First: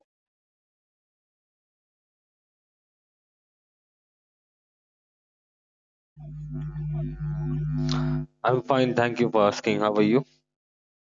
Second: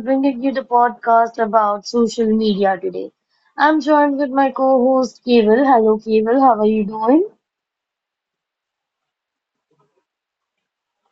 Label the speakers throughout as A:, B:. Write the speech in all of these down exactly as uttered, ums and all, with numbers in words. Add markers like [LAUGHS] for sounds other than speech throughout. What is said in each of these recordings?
A: bringing you the podcast about social media today. I'm joined with my co host Keval. Hello, Keval. How are you doing?
B: I'm fine, thank you for asking. How are you?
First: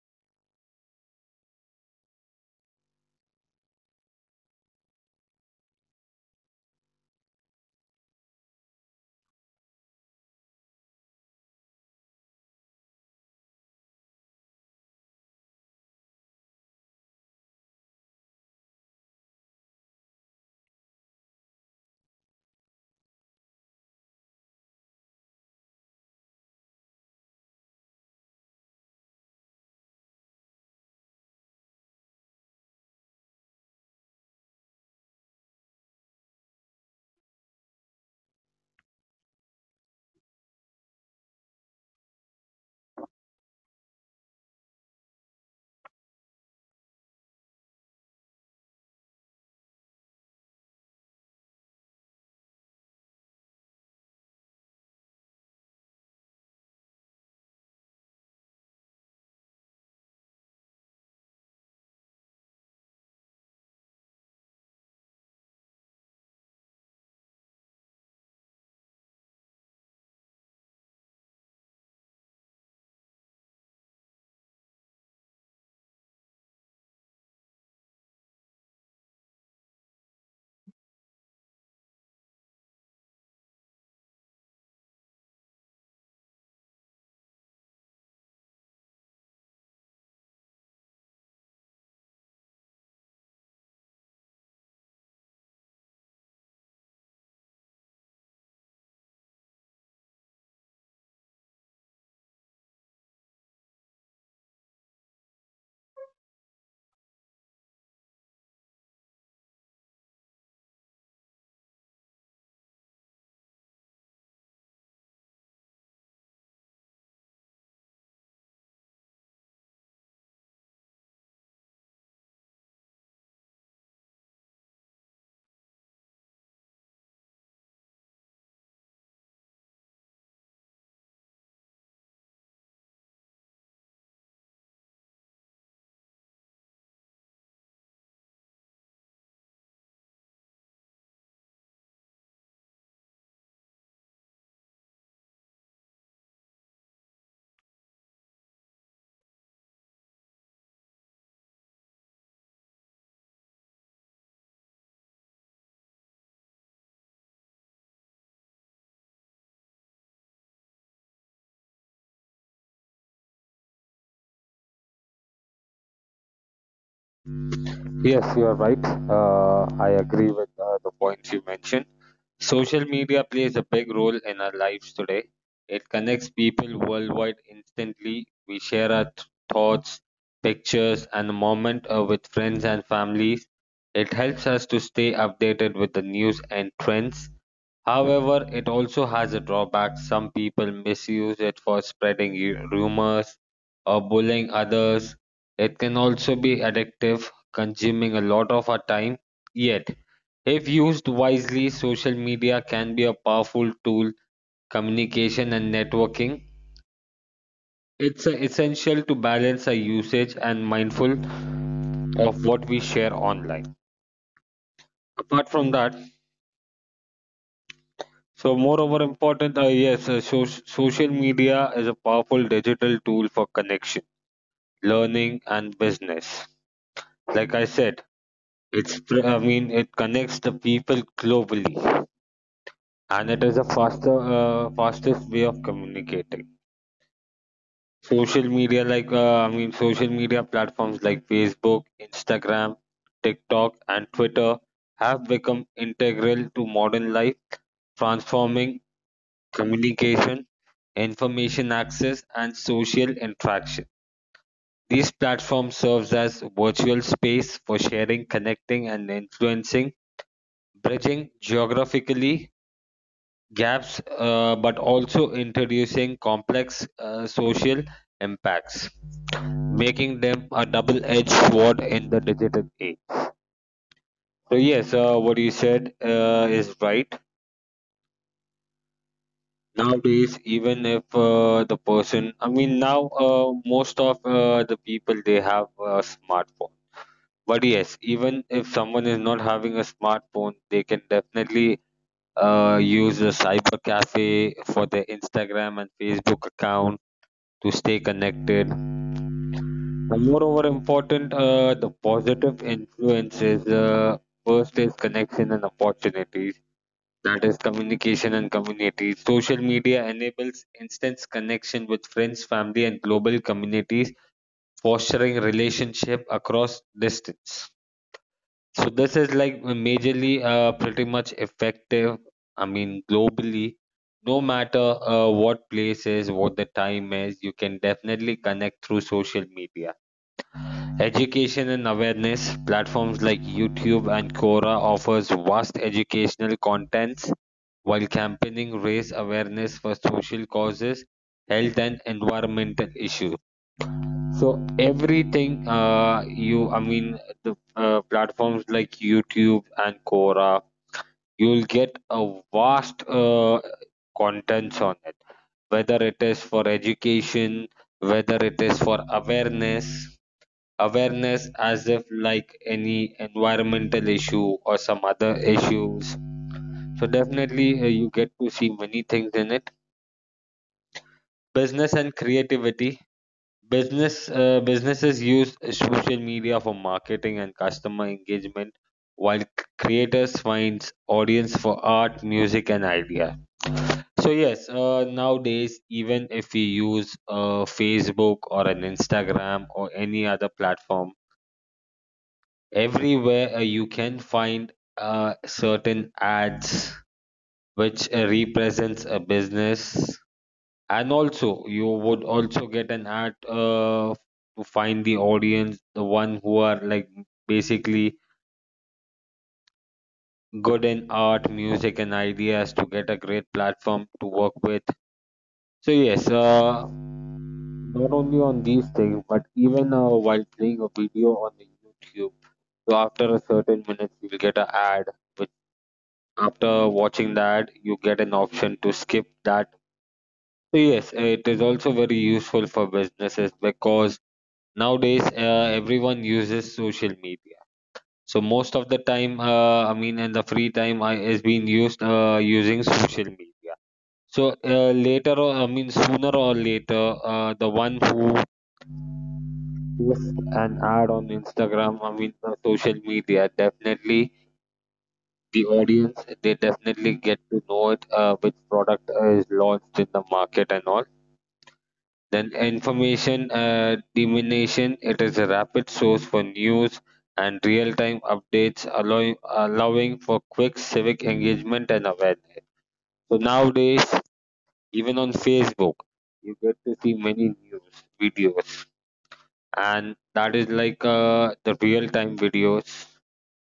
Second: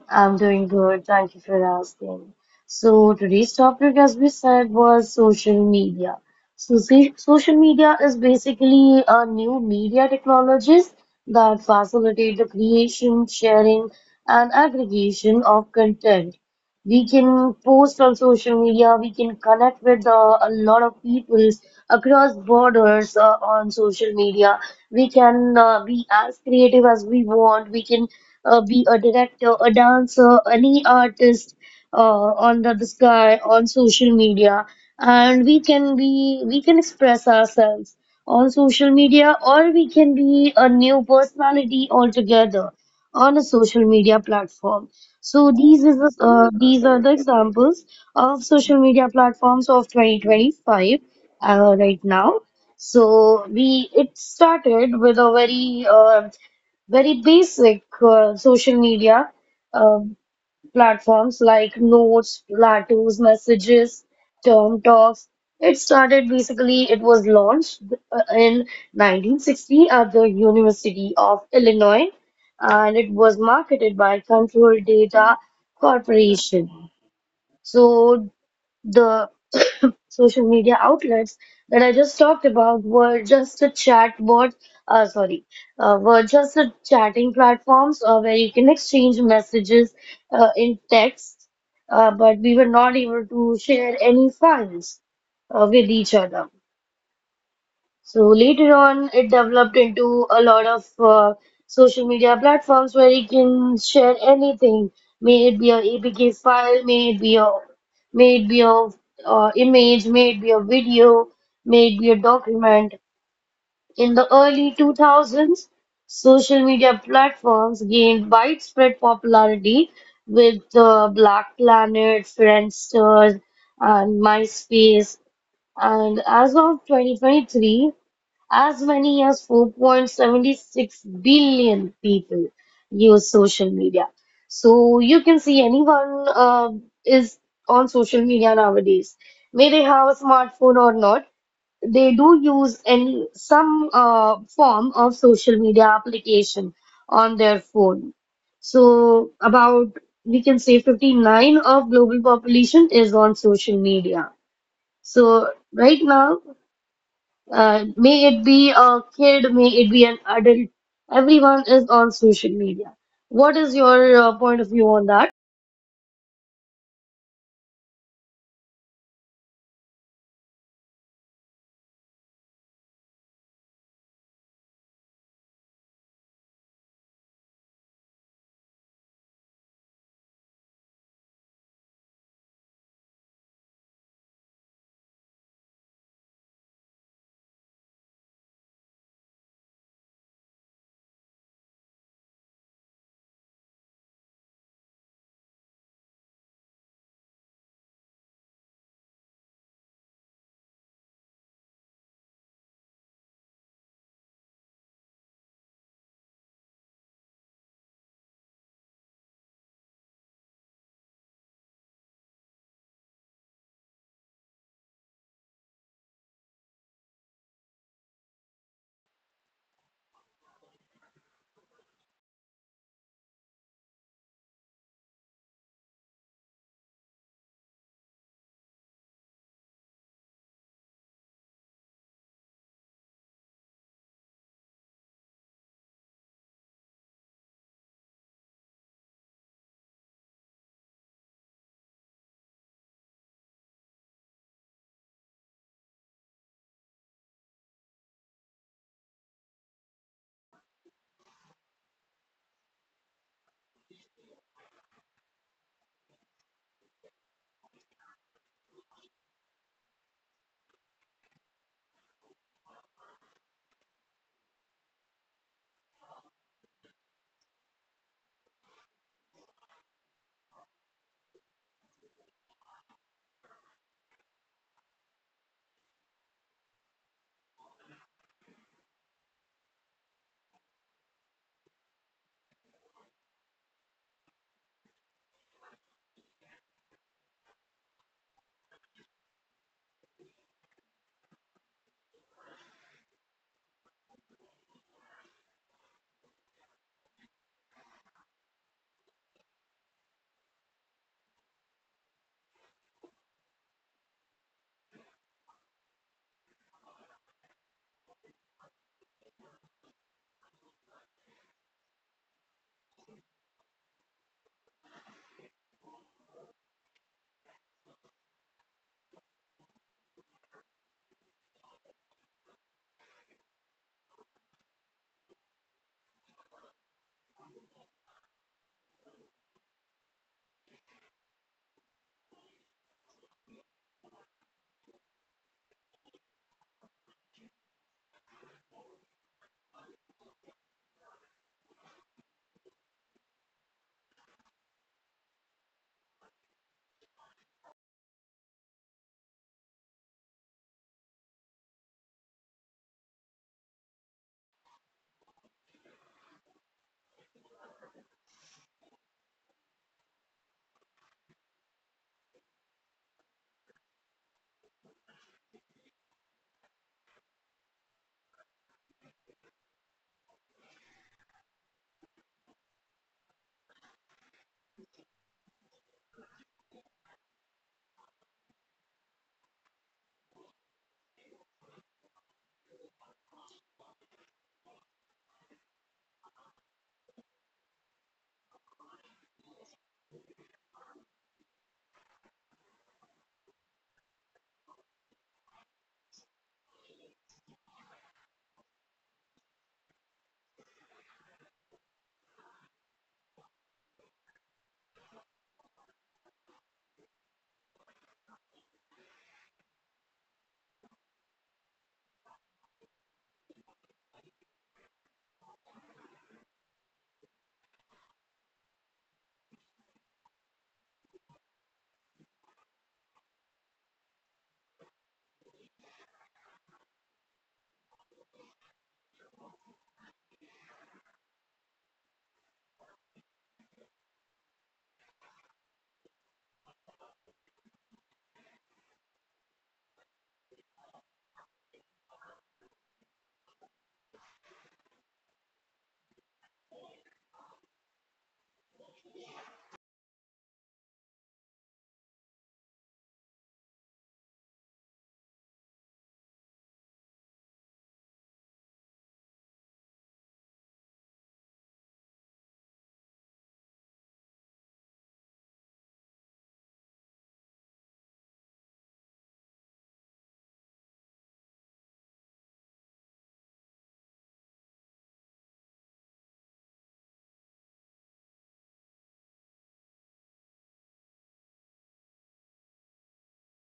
A: I'm doing good. Thank you for asking. So today's topic, as we said, was social media. So, see, social media is basically a new media technologies that facilitate the creation, sharing, and aggregation of content. We can post on social media. We can connect with uh, a lot of people across borders uh, on social media. We can uh, be as creative as we want. We can uh, be a director, a dancer, any artist uh, on the, sky on social media, and we can be we can express ourselves on social media, or we can be a new personality altogether on a social media platform. So these is the, uh, these are the examples of social media platforms of twenty twenty-five uh, right now. So we it started with a very uh, very basic uh, social media uh, platforms like Notes, Platos, Messages, Term Talks. It started basically, it was launched uh, in nineteen sixty at the University of Illinois, and it was marketed by Control Data Corporation. So the [COUGHS] social media outlets that I just talked about were just a chat board, uh, sorry, uh, were just a chatting platforms uh, where you can exchange messages uh, in text, uh, but we were not able to share any files uh, with each other. So later on, it developed into a lot of uh, social media platforms where you can share anything, may it be a APK file, may it be a may it be a uh, image, may it be a video, may it be a document. In the early two thousands, social media platforms gained widespread popularity with uh, Black Planet, Friendster, and MySpace. And as of twenty twenty-three, as many as four point seven six billion people use social media. So you can see anyone uh, is on social media nowadays. May they have a smartphone or not, they do use any some uh, form of social media application on their phone. So about we can say fifty-nine of global population is on social media. So right now, uh, may it be a kid, may it be an adult, everyone is on social media. What is your uh, point of view on that?
B: Yes, you are right. Uh, I agree with uh, the points you mentioned. Social media plays a big role in our lives today. It connects people worldwide instantly. We share our th- thoughts, pictures, and the moment uh, with friends and families. It helps us to stay updated with the news and trends. However, it also has a drawback. Some people misuse it for spreading ru- rumors or bullying others. It can also be addictive, consuming a lot of our time. Yet, if used wisely, social media can be a powerful tool, communication and networking. It's uh, essential to balance our usage and mindful of what we share online. Apart from that, so moreover important, uh, yes, uh, so- social media is a powerful digital tool for connection, learning, and business. Like I said, it's pr- I mean it connects the people globally, and it is a faster uh, fastest way of communicating. Social media, like uh, I mean, social media platforms like Facebook, Instagram, TikTok, and Twitter have become integral to modern life, transforming communication, information access, and social interaction. These platforms serves as virtual space for sharing, connecting, and influencing, bridging geographically gaps, uh, but also introducing complex uh, social impacts, making them a double-edged sword in the digital age. So yes, uh, what you said uh, is right. Nowadays, even if uh, the person, I mean, now uh, most of uh, the people they have a smartphone. But yes, even if someone is not having a smartphone, they can definitely uh, use a cyber cafe for their Instagram and Facebook account to stay connected. And moreover, important uh, the positive influences. Uh, first is connection and opportunities, that is communication and community. Social media enables instant connection with friends, family, and global communities, fostering relationship across distance. So this is like majorly uh, pretty much effective. I mean, globally, no matter uh, what place is, what the time is, you can definitely connect through social media. Education and awareness platforms like YouTube and Quora offers vast educational contents while campaigning raise awareness for social causes, health and environmental issues. So everything uh, you I mean the uh, platforms like YouTube and Quora, you'll get a vast uh, contents on it, whether it is for education, whether it is for awareness, awareness as if like any environmental issue or some other issues. So definitely uh, you get to see many things in it. Business and creativity, business uh, businesses use social media for marketing and customer engagement, while c- creators finds audience for art, music and idea. So yes, uh, nowadays, even if we use uh, Facebook or an Instagram or any other platform, everywhere uh, you can find uh, certain ads which uh, represents a business. And also you would also get an ad uh, to find the audience, the one who are like basically good in art, music and ideas to get a great platform to work with. So yes, uh, not only on these things, but even uh, while playing a video on the YouTube, so after a certain minute you'll get an ad. After watching that, you get an option to skip that. So yes, it is also very useful for businesses, because nowadays uh, everyone uses social media. So most of the time, uh, I mean in the free time, I, is being used uh, using social media. So uh, later or I mean sooner or later, uh, the one who posts an ad on Instagram, i mean uh, social media, definitely the audience, they definitely get to know it, uh, which product uh, is launched in the market and all. Then information uh, diminution, it is a rapid source for news and real-time updates, allowing allowing for quick civic engagement and awareness. So nowadays, even on Facebook, you get to see many news videos, and that is like uh, the real-time videos.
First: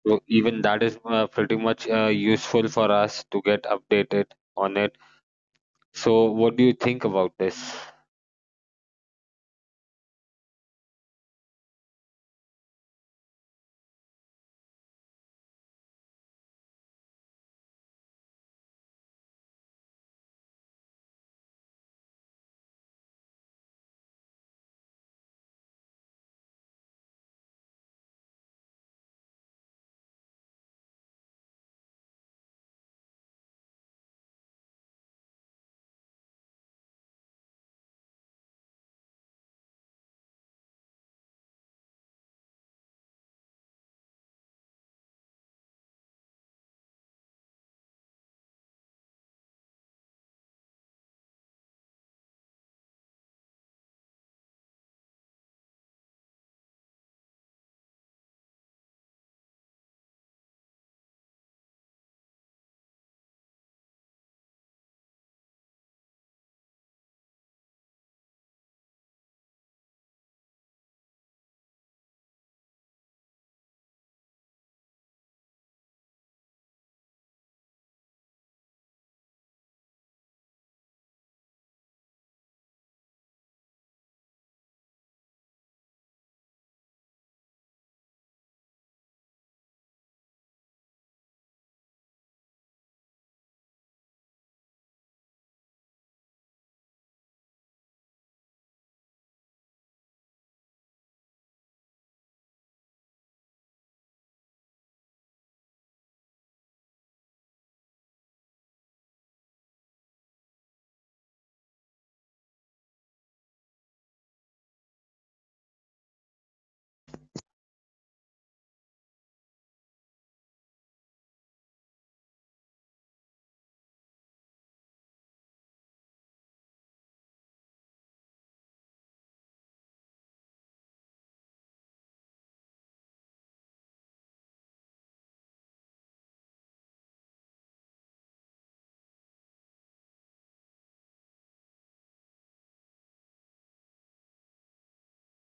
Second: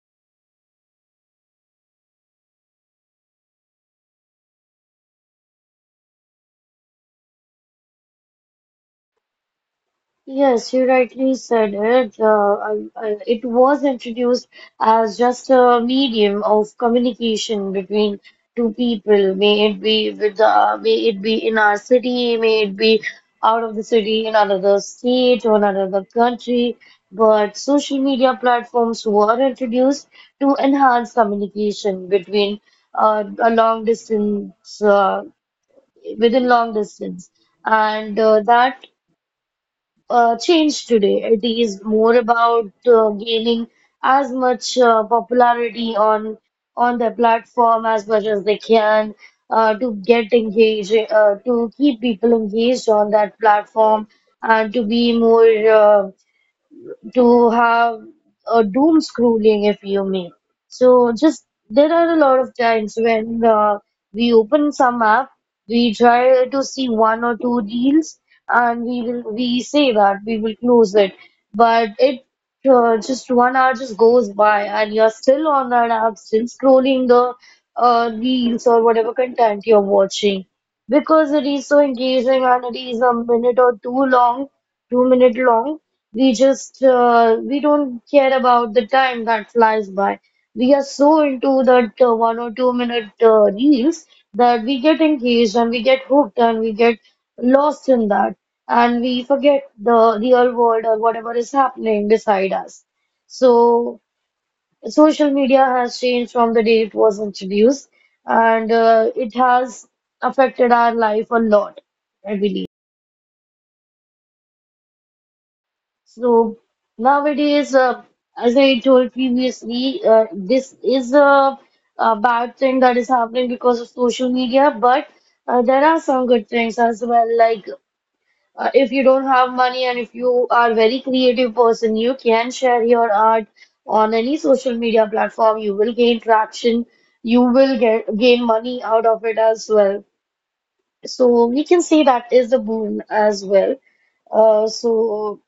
B: So even that is uh, pretty much uh, useful for us to get updated on it. So what do you think about this?
A: Yes, you rightly said it. Uh, I- I- it was introduced as just a medium of communication between two people, may it be with the, may it be in our city, may it be out of the city, in another state or another country. But social media platforms were introduced to enhance communication between uh, a long distance, uh, within long distance, and uh, that uh, changed today. It is more about uh, gaining as much uh, popularity on on their platform as much as they can uh, to get engaged, uh, to keep people engaged on that platform, and to be more. Uh, to have a doom scrolling, if you may. So, just there are a lot of times when uh, we open some app, we try to see one or two deals, and we will we say that we will close it, but it uh, just one hour just goes by, and you're still on that app, still scrolling the uh, reels or whatever content you're watching, because it is so engaging, and it is a minute or two long, two minute long, we just uh, we don't care about the time that flies by. We are so into that uh, one or two minute uh, reels that we get engaged and we get hooked and we get lost in that, and we forget the real world or whatever is happening beside us. So social media has changed from the day it was introduced, and uh, it has affected our life a lot, I believe. So nowadays, uh, as I told previously, uh, this is a, a bad thing that is happening because of social media, but uh, there are some good things as well. Like, uh, if you don't have money and if you are a very creative person, you can share your art on any social media platform. You will gain traction. You will get gain money out of it as well. So we can say that is a boon as well. Uh, so.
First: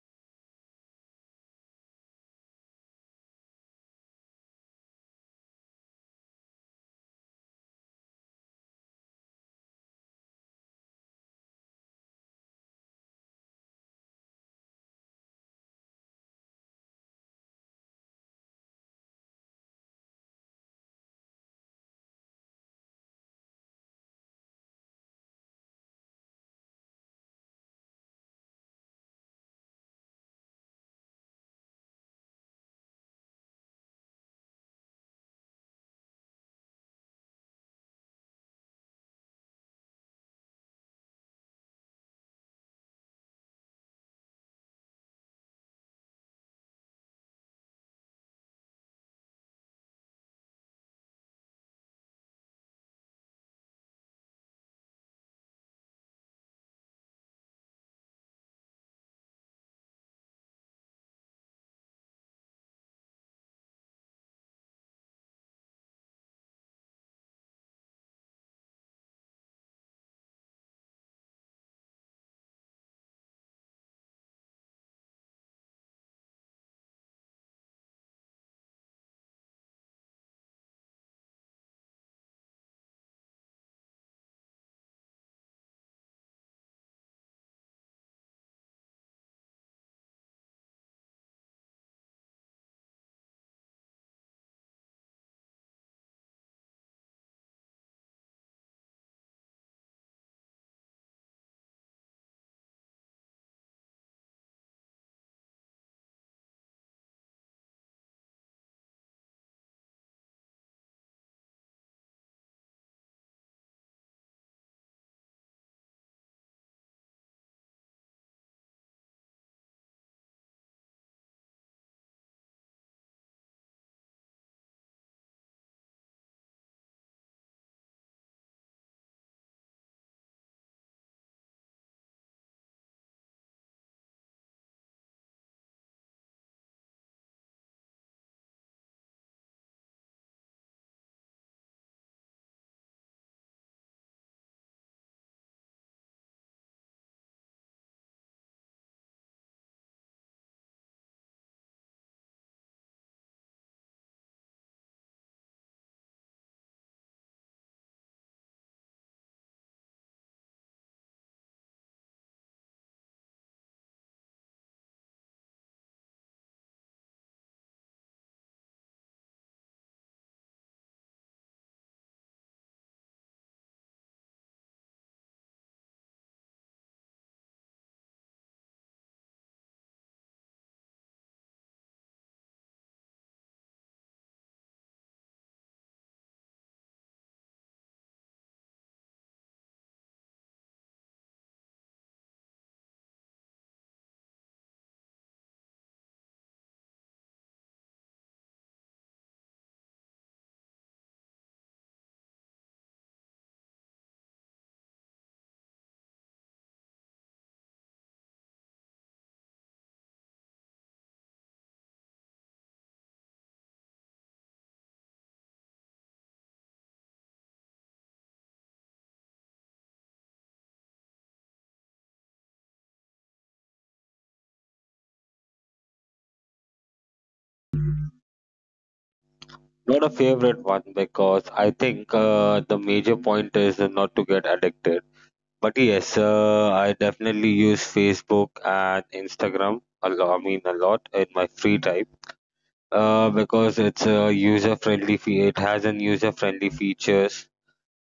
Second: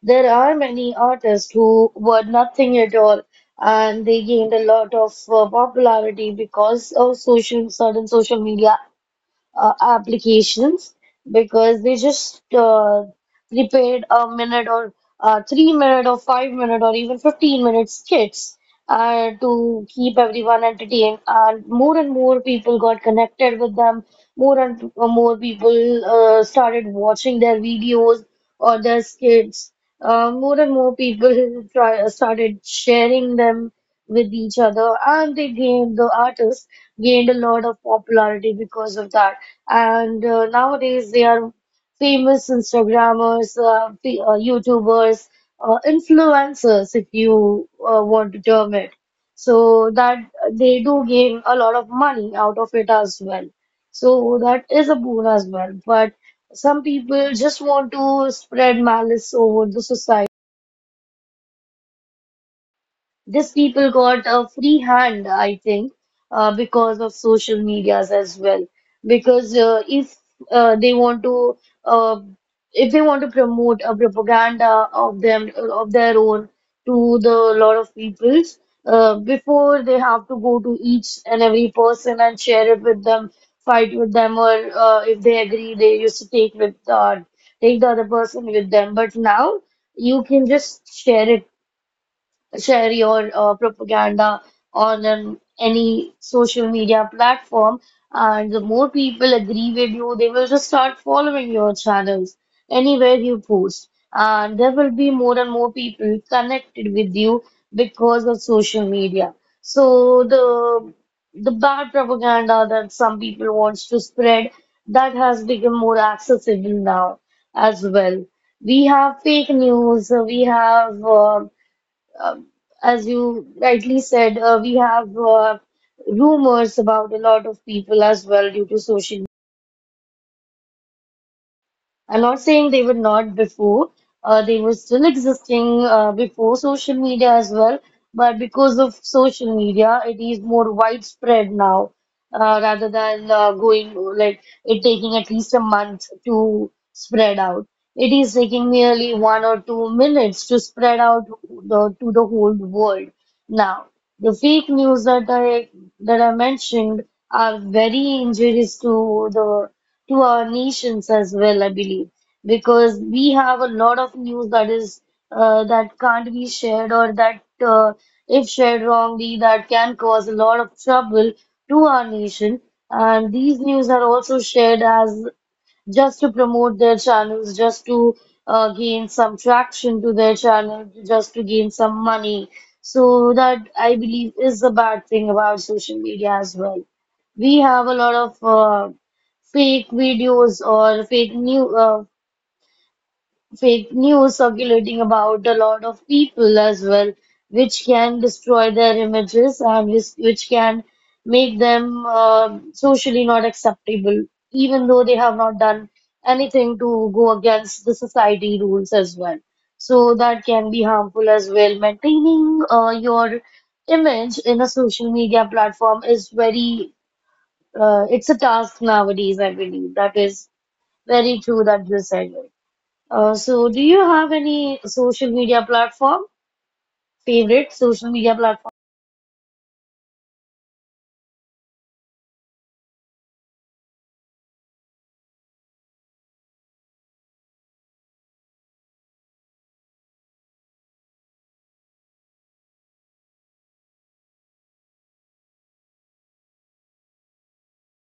A: There are many artists who were nothing at all, and they gained a lot of uh, popularity because of social sudden social media uh, applications, because they just uh, prepared a minute or uh, three minute or five minute or even fifteen minute skits uh, to keep everyone entertained, and more and more people got connected with them. More and uh, more people uh, started watching their videos or their skits. Uh, more and more people [LAUGHS] try, started sharing them with each other, and they gained the artists gained a lot of popularity because of that. And uh, nowadays, they are famous instagrammers, uh, the, uh, youtubers, uh, influencers, if you uh, want to term it. So that they do gain a lot of money out of it as well. So that is a boon as well. But some people just want to spread malice over the society. These people got a free hand, I think, uh, because of social medias as well. Because uh, if uh, they want to, uh, if they want to promote a propaganda of them of their own to the lot of peoples, uh, before, they have to go to each and every person and share it with them, fight with them, or uh, if they agree, they used to take with uh, take the other person with them. But now you can just share it share your uh, propaganda on an, any social media platform, and the more people agree with you, they will just start following your channels anywhere you post. And there will be more and more people connected with you because of social media. So the the bad propaganda that some people wants to spread, that has become more accessible now as well. We have fake news, we have uh, um, as you rightly said, uh, we have uh, rumors about a lot of people as well due to social. I'm not saying they were not before. Uh, they were still existing uh, before social media as well, but because of social media, it is more widespread now, uh, rather than uh, going like it taking at least a month to spread out. It is taking nearly one or two minutes to spread out the, to the whole world. Now, the fake news that I that I mentioned are very injurious to the to our nations as well, I believe, because we have a lot of news that is uh, that can't be shared, or that, uh, if shared wrongly, that can cause a lot of trouble to our nation. And these news are also shared as just to promote their channels, just to uh, gain some traction to their channel, just to gain some money. So that, I believe, is the bad thing about social media as well. We have a lot of uh, fake videos or fake news, fake news circulating about a lot of people as well, which can destroy their images, and which, which can make them uh, socially not acceptable, even though they have not done anything to go against the society rules as well. So that can be harmful as well. Maintaining uh, your image in a social media platform is very, uh, it's a task nowadays, I believe. That is very true that you said. Uh, so, do you have any social media platform? Favorite social media platform?
B: Not a favorite one, because I think uh, the major point is not to get addicted. But yes, uh, I definitely use Facebook and Instagram a lot. I mean, a lot in my free time, uh, because it's a user friendly. Fe- it has an user friendly features.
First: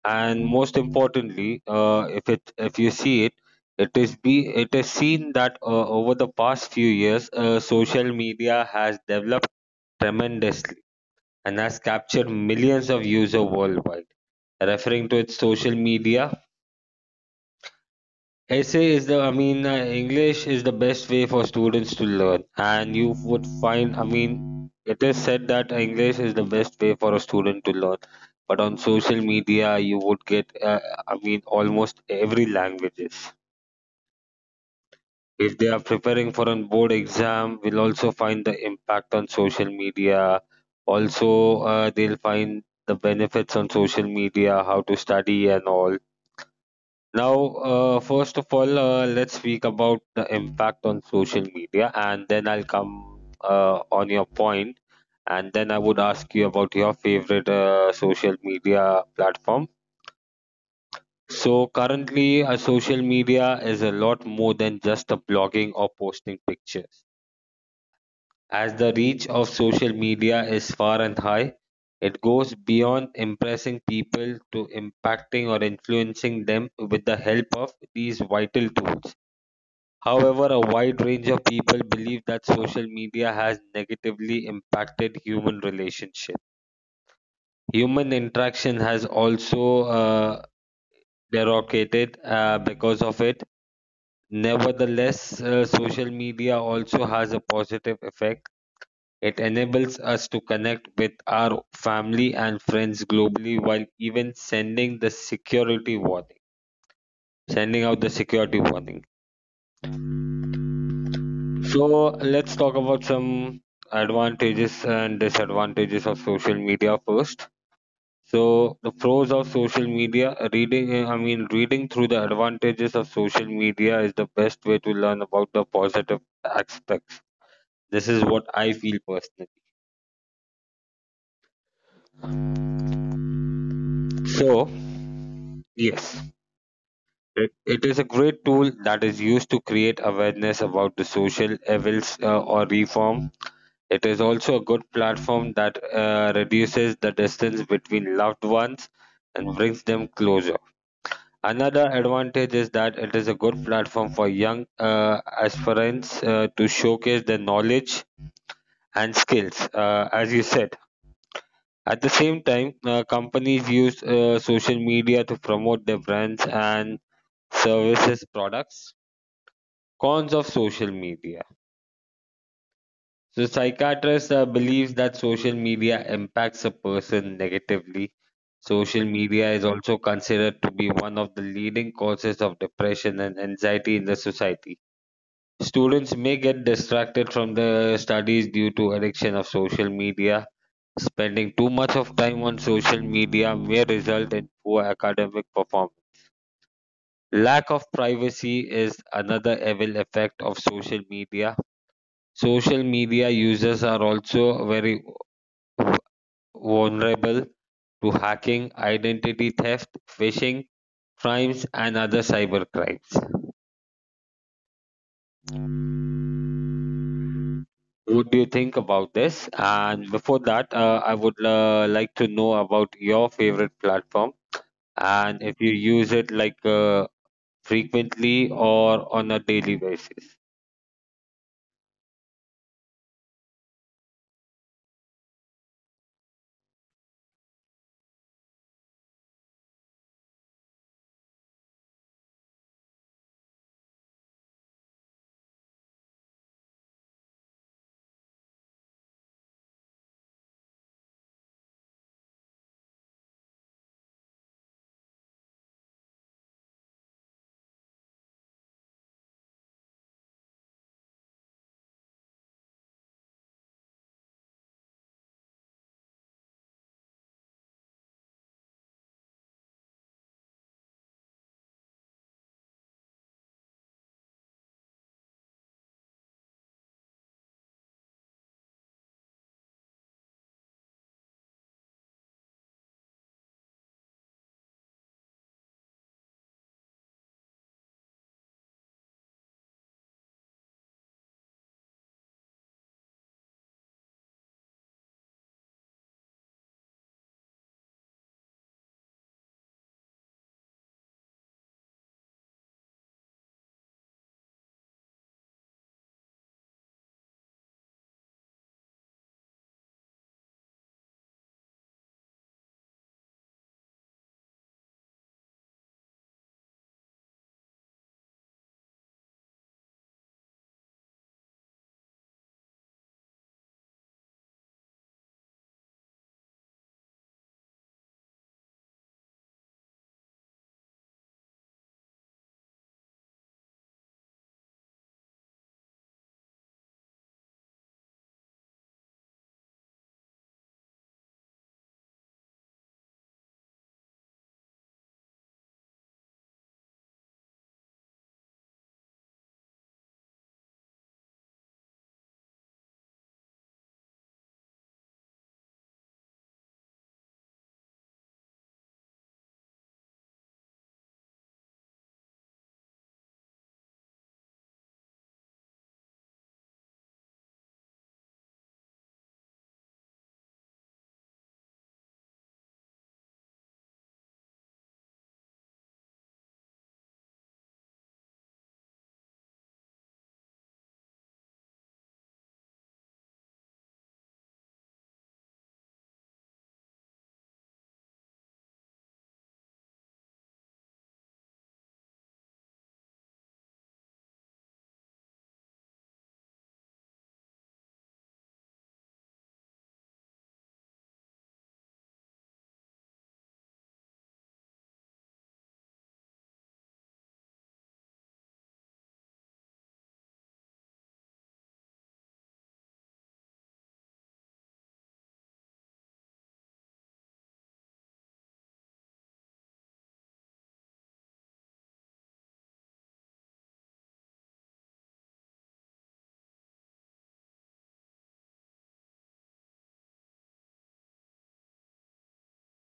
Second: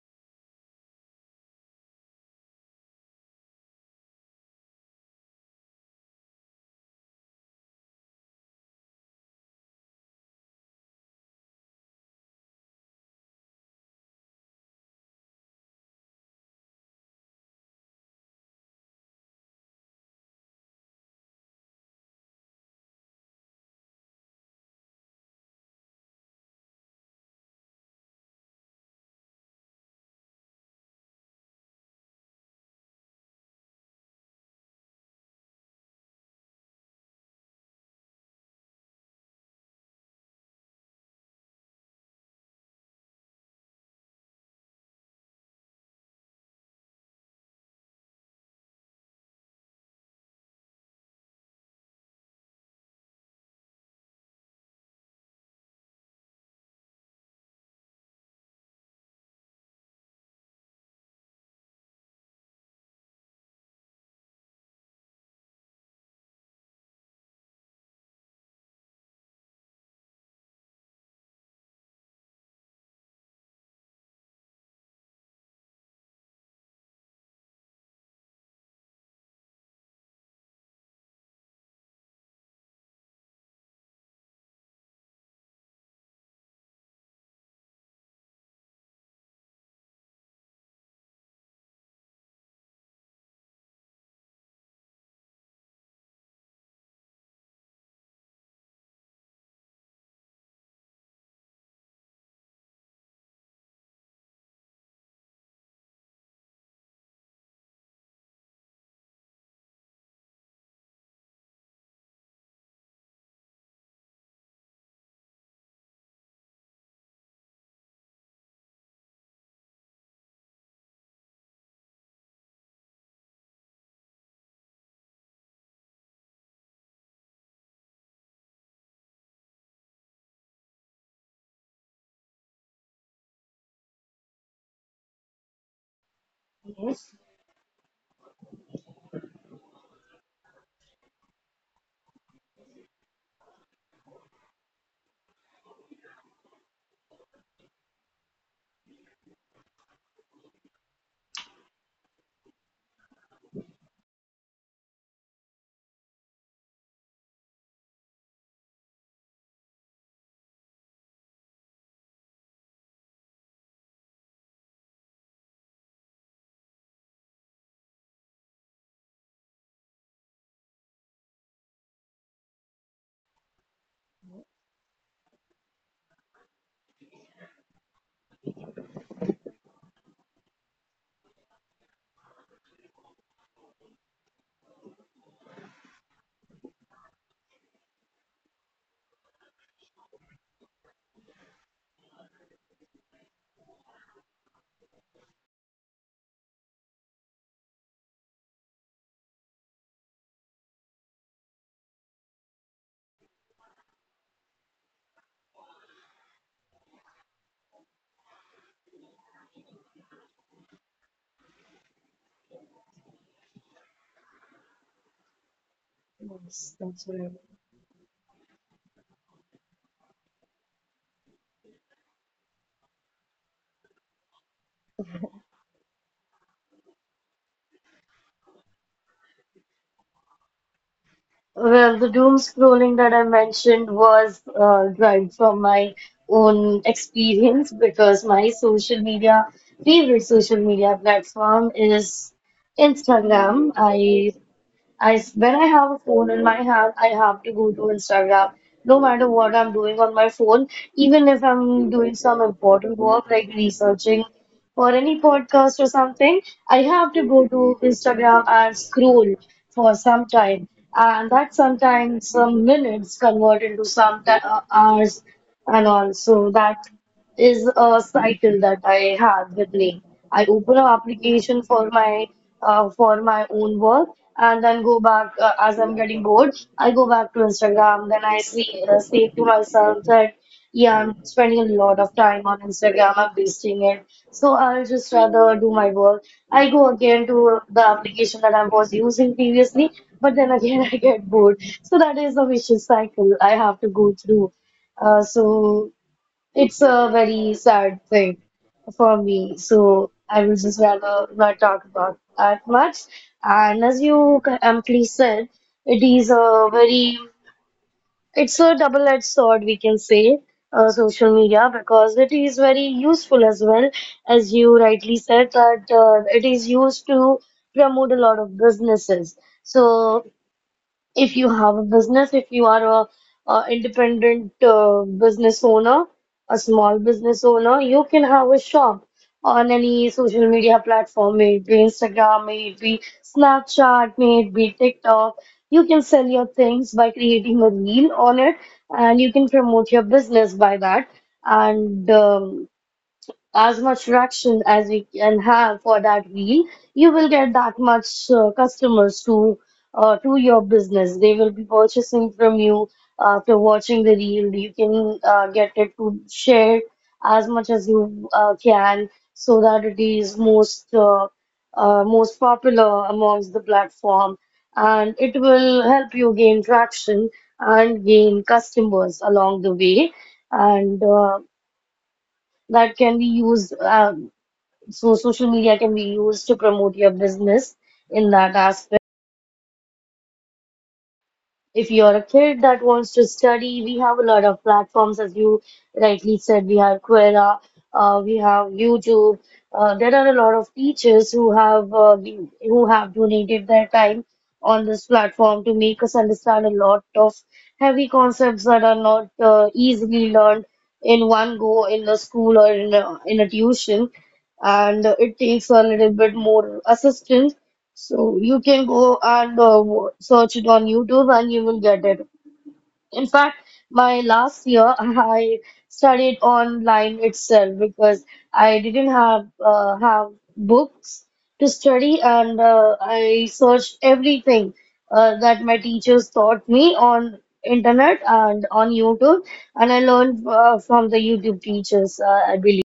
B: And most importantly, uh, if it if you see it, it is be it is seen that uh, over the past few years, uh, social media has developed tremendously and has captured millions of users worldwide, referring to its social media. Essay is the, I mean, uh, English is the best way for students to learn. And you would find, I mean, it is said that English is the best way for a student to learn. But on social media, you would get, uh, I mean, almost every languages. If they are preparing for a board exam, will also find the impact on social media. Also, uh, they'll find the benefits on social media, how to study and all. Now, uh, first of all, uh, let's speak about the impact on social media, and then I'll come uh, on your point, and then I would ask you about your favorite uh, social media platform. So, currently, uh, social media is a lot more than just the blogging or posting pictures. As the reach of social media is far and high, it goes beyond impressing people to impacting or influencing them with the help of these vital tools. However, a wide range of people believe that social media has negatively impacted human relationship. Human interaction has also uh, derogated uh, because of it. Nevertheless, uh, social media also has a positive effect. It enables us to connect with our family and friends globally, while even sending the security warning, sending out the security warning. So let's talk about some advantages and disadvantages of social media first. So the pros of social media, reading eh, I mean reading through the advantages of social media is the best way to learn about the positive aspects. This is what I feel personally. So, yes,
A: Yes,
B: it, it is a great tool that is used to create awareness about the social evils uh, or reform. It is also a good platform that uh, reduces the distance between loved ones and brings them closer. Another advantage is that it is a good platform for young uh, aspirants uh, to showcase their knowledge and skills, uh, as you said. At the same time, uh, companies use uh, social media to promote their brands and services products. Cons of social media. So, psychiatrists uh, believes that social media impacts a person negatively. Social media is also considered to be one of the leading causes of depression and anxiety in the society. Students may get distracted from the studies due to addiction of social media. Spending too much of time on social media may result in poor academic performance. Lack of privacy is another evil effect of social media. Social media users are also very vulnerable to hacking, identity theft, phishing crimes, and other cyber crimes.
A: yes, that's right.
B: What do you think about this? And before that, uh, I would uh, like to know about your favorite platform and if you use it like uh, frequently or on a daily basis.
A: Well, the doom scrolling that I mentioned was uh, derived from my own experience, because my social media, favorite social media platform is Instagram. I I s- when I have a phone in my hand, I have to go to Instagram. No matter what I'm doing on my phone, even if I'm doing some important work like researching for any podcast or something, I have to go to Instagram and scroll for some time. And that sometimes some minutes convert into some ti- uh, hours and all. So that is a cycle that I have with me. I open an application for my uh, for my own work, and then go back uh, as I'm getting bored. I go back to Instagram. Then I see uh, say to myself that yeah, I'm spending a lot of time on Instagram. I'm wasting it. So I'll just rather do my work. I go again to the application that I was using previously, but then again [LAUGHS] I get bored. So that is a vicious cycle I have to go through. Uh, so it's a very sad thing for me, so I will just rather not talk about that much. And as you c- amply said, it is a very, it's a double-edged sword, we can say, uh, social media, because it is very useful as well, as you rightly said that uh, it is used to promote a lot of businesses. So if you have a business, if you are a, a independent uh, business owner, a small business owner, you can have a shop on any social media platform, may it be Instagram, may it be Snapchat, may it be TikTok. You can sell your things by creating a reel on it, and you can promote your business by that. And um, As much traction as we can have for that reel, you will get that much uh, customers to uh, to your business. They will be purchasing from you after watching the reel. You can uh, get it to share as much as you uh, can so that it is most uh, uh, most popular amongst the platform, and it will help you gain traction and gain customers along the way. And uh, That can be used. Uh, so social media can be used to promote your business in that aspect. If you're a kid that wants to study, we have a lot of platforms, as you rightly said. We have Quora, uh, we have YouTube. Uh, there are a lot of teachers who have uh, been- who have donated their time on this platform to make us understand a lot of heavy concepts that are not uh, easily learned in one go in the school or in a, in a tuition, and it takes a little bit more assistance so you can go and uh, wo- search it on YouTube and you will get it. In fact, my last year [LAUGHS] I studied online itself because I didn't have uh, have books to study and uh, I searched everything uh, that my teachers taught me on internet and on YouTube and I learned uh, from the YouTube teachers, uh, I believe,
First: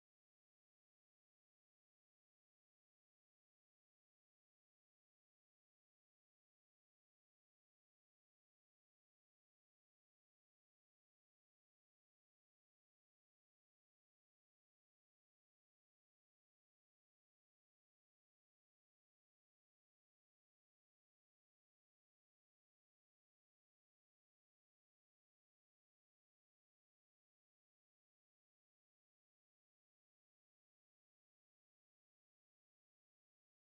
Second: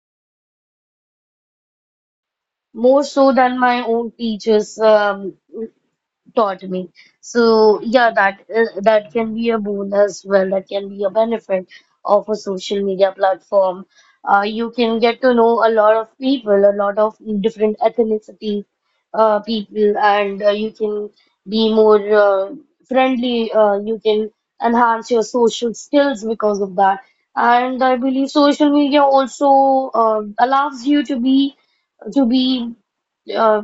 A: more so than my own teachers. Um, taught me. So yeah, that uh, that can be a boon as well, that can be a benefit of a social media platform. Uh, you can get to know a lot of people, a lot of different ethnicity uh, people, and uh, you can be more uh, friendly. Uh, you can enhance your social skills because of that. And I believe social media also uh, allows you to be to be uh,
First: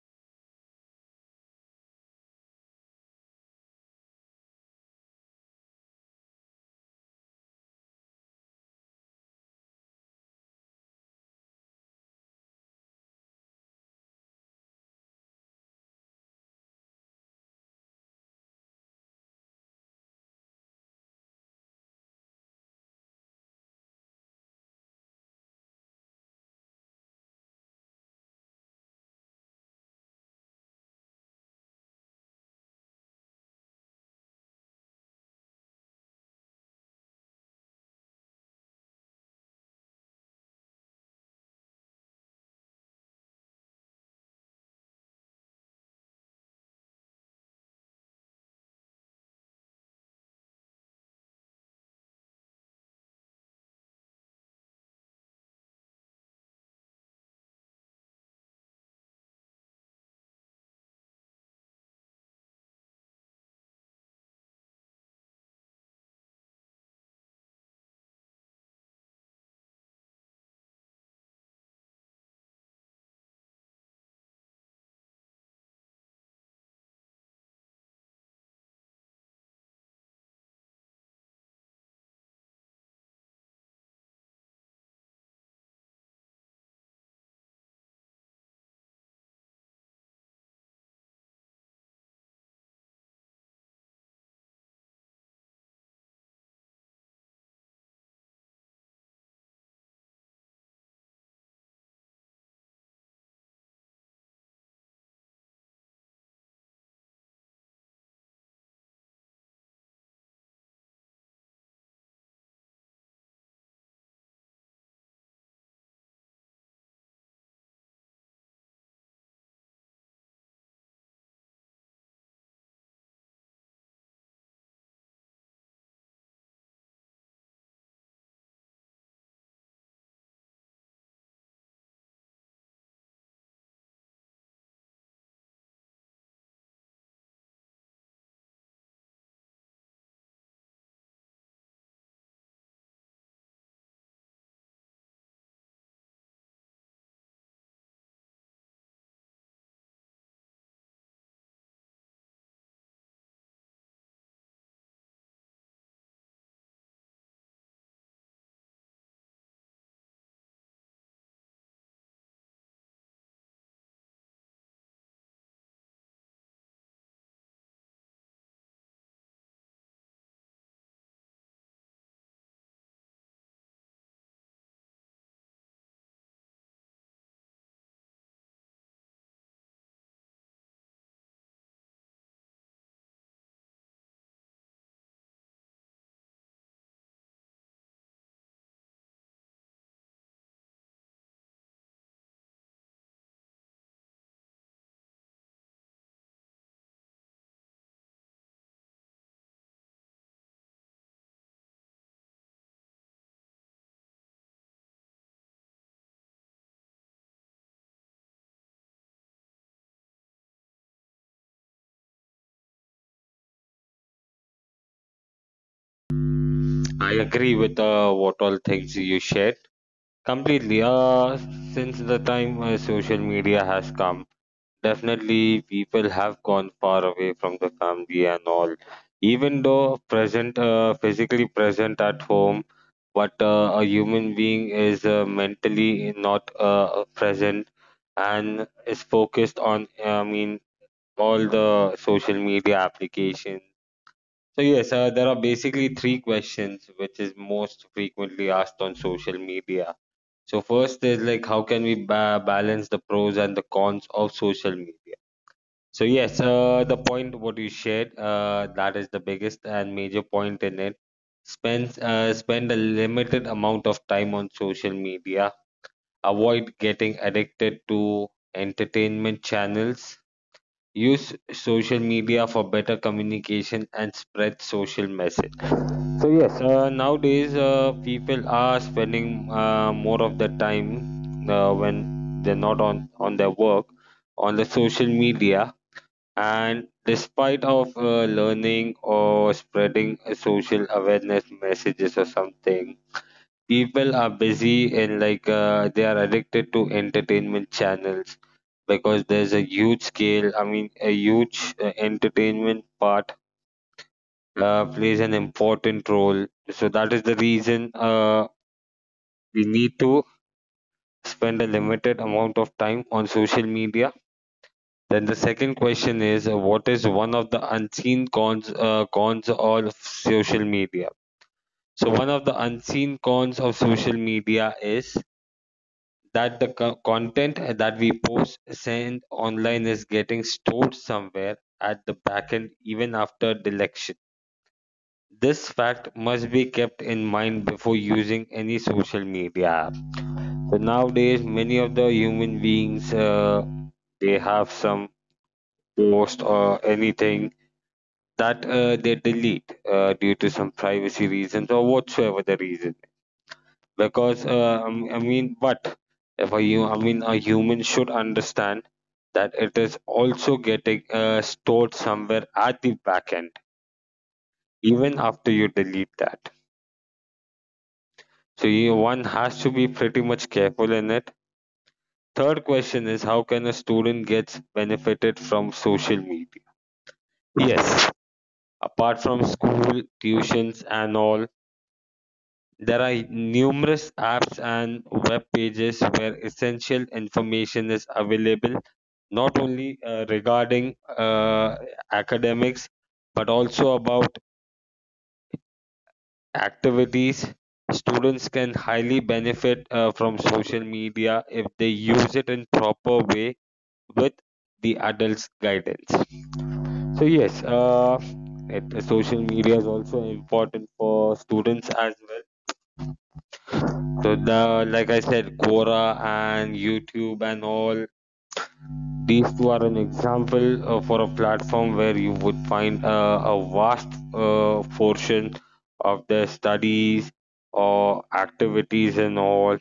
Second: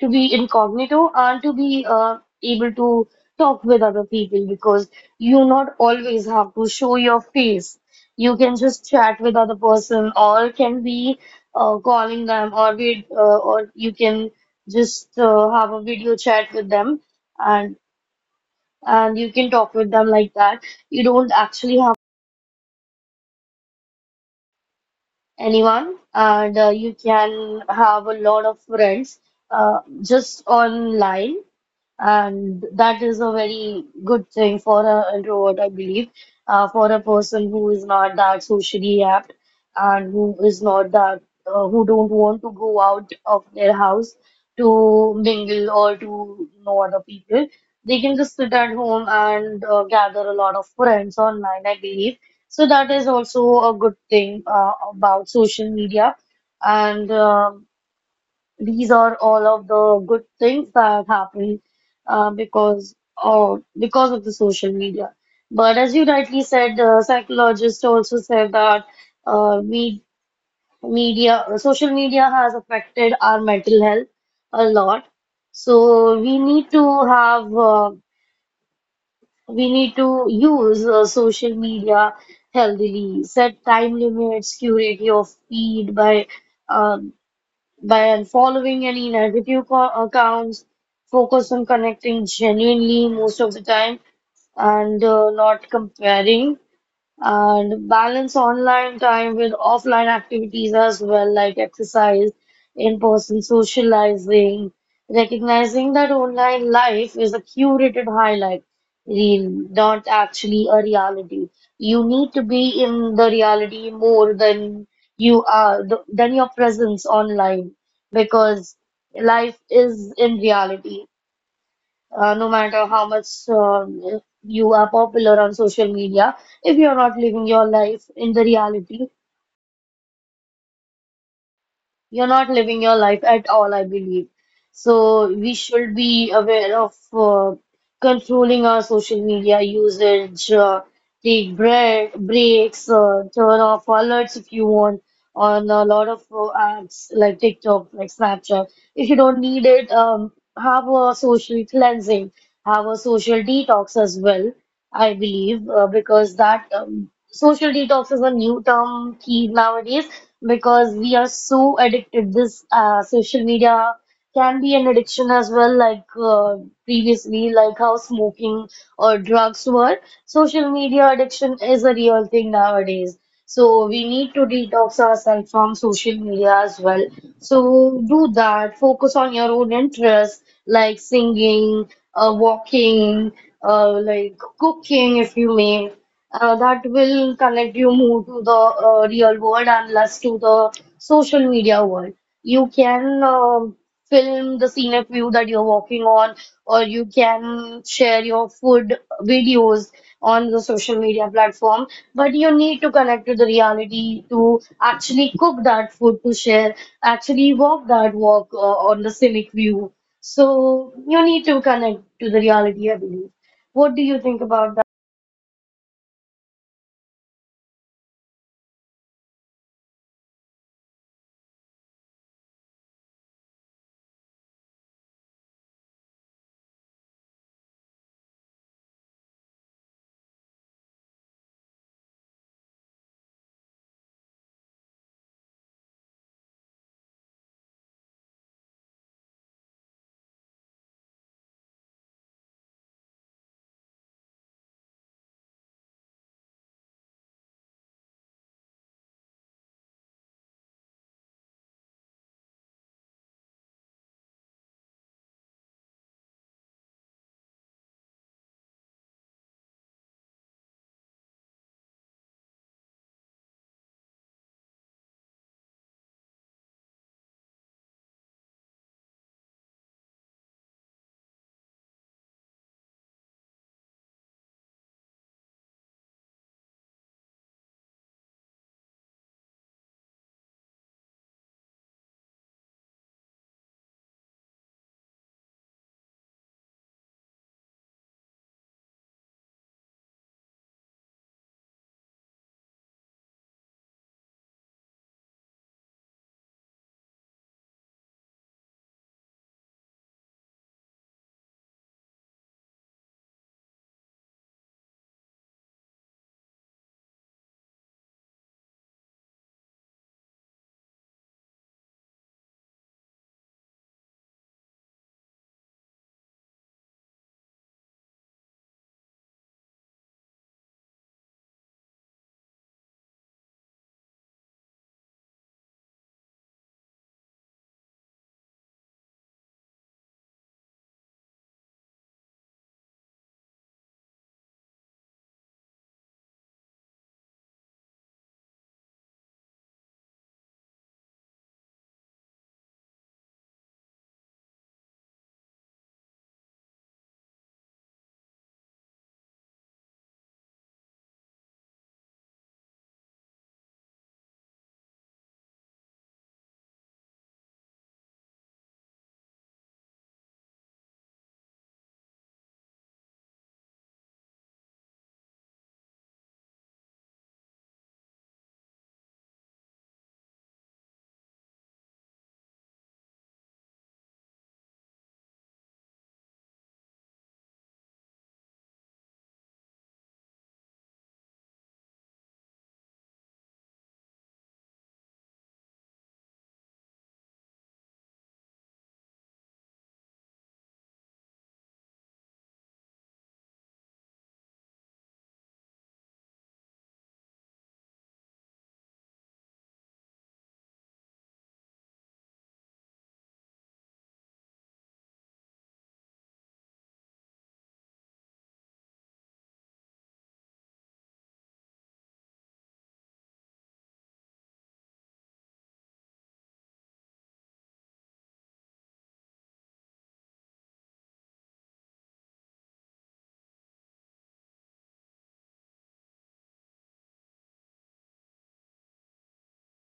A: to be incognito and to be uh, able to talk with other people because you not always have to show your face. You can just chat with other person or can be uh, calling them or be, uh, or you can just uh, have a video chat with them and and you can talk with them like that. You don't actually have anyone and uh, you can have a lot of friends uh, just online. And that is a very good thing for an introvert, I believe, uh, for a person who is not that socially apt and who is not that, uh, who don't want to go out of their house to mingle or to know other people. They can just sit at home and uh, gather a lot of friends online, I believe. So that is also a good thing uh, about social media. And um These are all of the good things that happen uh, because of because of the social media. But as you rightly said, uh, psychologists also said that uh, we media social media has affected our mental health a lot. So we need to have uh, we need to use uh, social media healthily. Set time limits, curate your feed by uh, by unfollowing any negative co- accounts, focus on connecting genuinely most of the time and uh, not comparing and balance online time with offline activities as well, like exercise, in-person socializing, recognizing that online life is a curated highlight reel, not actually a reality. You need to be in the reality more than you are, th- than your presence online, because life is in reality uh, no matter how much um, you are popular on social media, if you're not living your life in the reality, you're not living your life at all, I believe. So we should be aware of uh, controlling our social media usage, uh, take break, breaks, uh, turn off alerts if you want on a lot of uh, apps like TikTok, like Snapchat. If you don't need it, um, have a social cleansing, have a social detox as well, I believe, uh, because that um, social detox is a new term key nowadays because we are so addicted. This uh, social media can be an addiction as well, like uh, previously, like how smoking or drugs were. Social media addiction is a real thing nowadays. So we need to detox ourselves from social media as well. So do that. Focus on your own interests, like singing, uh, walking, uh, like cooking, if you may uh, that will connect you more to the uh, real world and less to the social media world. You can um film the scenic view that you're walking on, or you can share your food videos on the social media platform. But you need to connect to the reality to actually cook that food to share, actually walk that walk uh, on the scenic view. So you need to connect to the reality, I believe. What do you think about that?
B: I agree with uh, what all things you shared completely. Uh, since the time uh, social media has come, definitely people have gone far away from the family and all. Even though present, uh, physically present at home, but uh, a human being is uh, mentally not uh, present and is focused on, I mean, all the social media applications. So yes, uh, there are basically three questions which is most frequently asked on social media. So first is like, how can we ba balance the pros and the cons of social media? So yes, uh, the point what you shared, uh, that is the biggest and major point in it. Spend uh, spend a limited amount of time on social media. Avoid getting addicted to entertainment channels. Use social media for better communication and spread social message. So yes, uh, nowadays, uh, people are spending uh, more of the time uh, when they're not on on their work on the social media. And despite of uh, learning or spreading social awareness messages or something, people are busy and like uh, they are addicted to entertainment channels, because there's a huge scale, I mean a huge uh, entertainment part uh, plays an important role. So that is the reason uh, we need to spend a limited amount of time on social media. Then the second question is, uh, what is one of the unseen cons uh, cons of social media? So one of the unseen cons of social media is that the co- content that we post send online is getting stored somewhere at the back end even after deletion. This fact must be kept in mind before using any social media app. So nowadays, many of the human beings uh, they have some post or anything that uh, they delete uh, due to some privacy reasons or whatsoever the reason. Because uh, I m- I mean but if a you I mean a human should understand that it is also getting uh, stored somewhere at the back end even after you delete that. So you, one has to be pretty much careful in it. Third question is, how can a student gets benefited from social media? Yes, apart from school tuitions and all, there are numerous apps and web pages where essential information is available, not only uh, regarding uh, academics, but also about activities. Students can highly benefit uh, from social media if they use it in proper way with the adults' guidance. So yes, uh, it, social media is also important for students as well. So the, like I said, Quora and YouTube and all, these two are an example uh, for a platform where you would find uh, a vast uh, portion of the studies or activities and all.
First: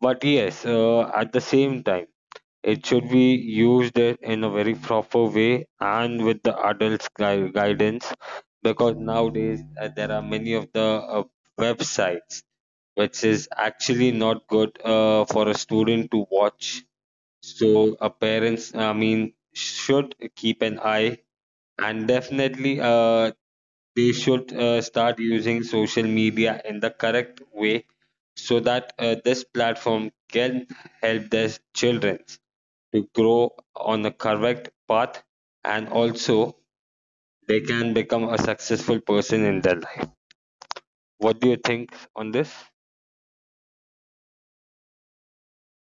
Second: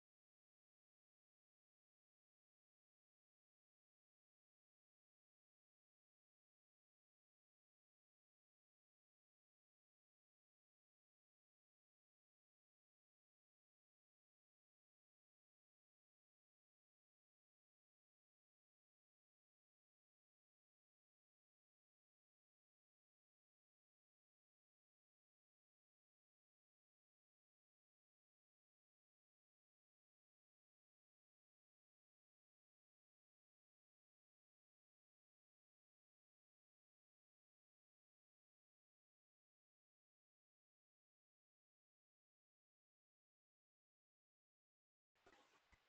B: But yes, uh, at the same time, it should be used i- in a very proper way and with the adults' gui- guidance, because nowadays uh, there are many of the uh, websites which is actually not good uh, for a student to watch. So, uh, parents, I mean, should keep an eye, and definitely uh, they should uh, start using social media in the correct way, so that uh, this platform can help their children to grow on the correct path, and also they can become a successful person in their life. What do you think on this?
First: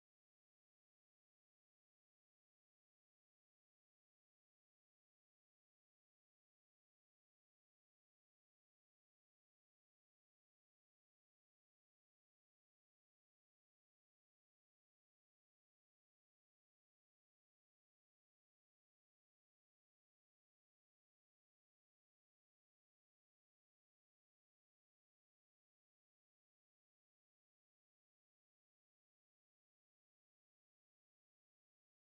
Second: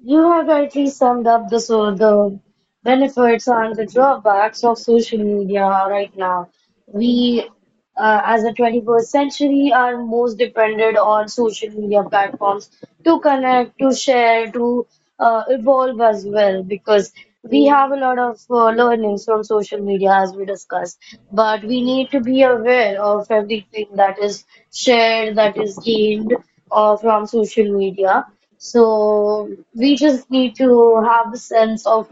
A: You have rightly summed up the, so the benefits and the drawbacks of social media right now. We uh, as the twenty-first century, are most dependent on social media platforms to connect, to share, to uh, evolve as well because we have a lot of uh, learnings from social media as we discussed. But we need to be aware of everything that is shared, that is gained uh, from social media. So we just need to have a sense of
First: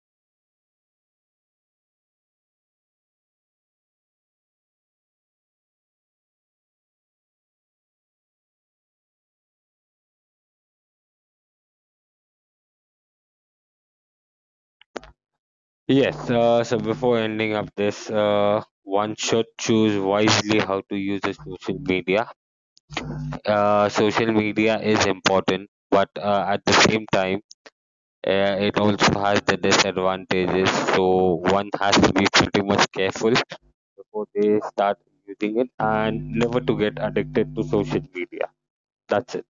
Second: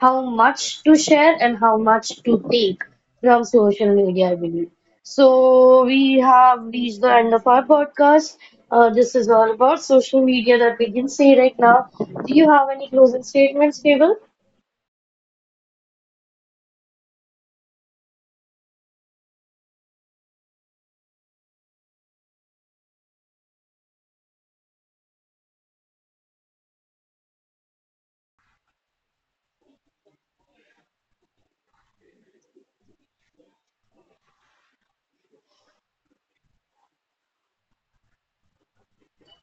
A: how much to share and how much to take from social media, I believe. So we have reached the end of our podcast. Uh, this is all about social media that we can say right now. Do you have any closing statements, Cable?
B: Yes, uh, so before ending up this, uh, one should choose wisely how to use the social media. Uh, social media is important, but uh, at the same time, uh, it also has the disadvantages. So one has to be pretty much careful before they start using it, and never to get addicted to social media. That's it.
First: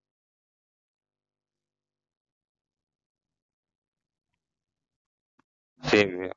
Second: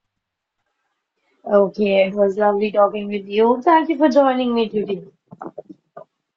A: Okay, it was lovely talking with you. Thank you for joining me today.
B: Same here.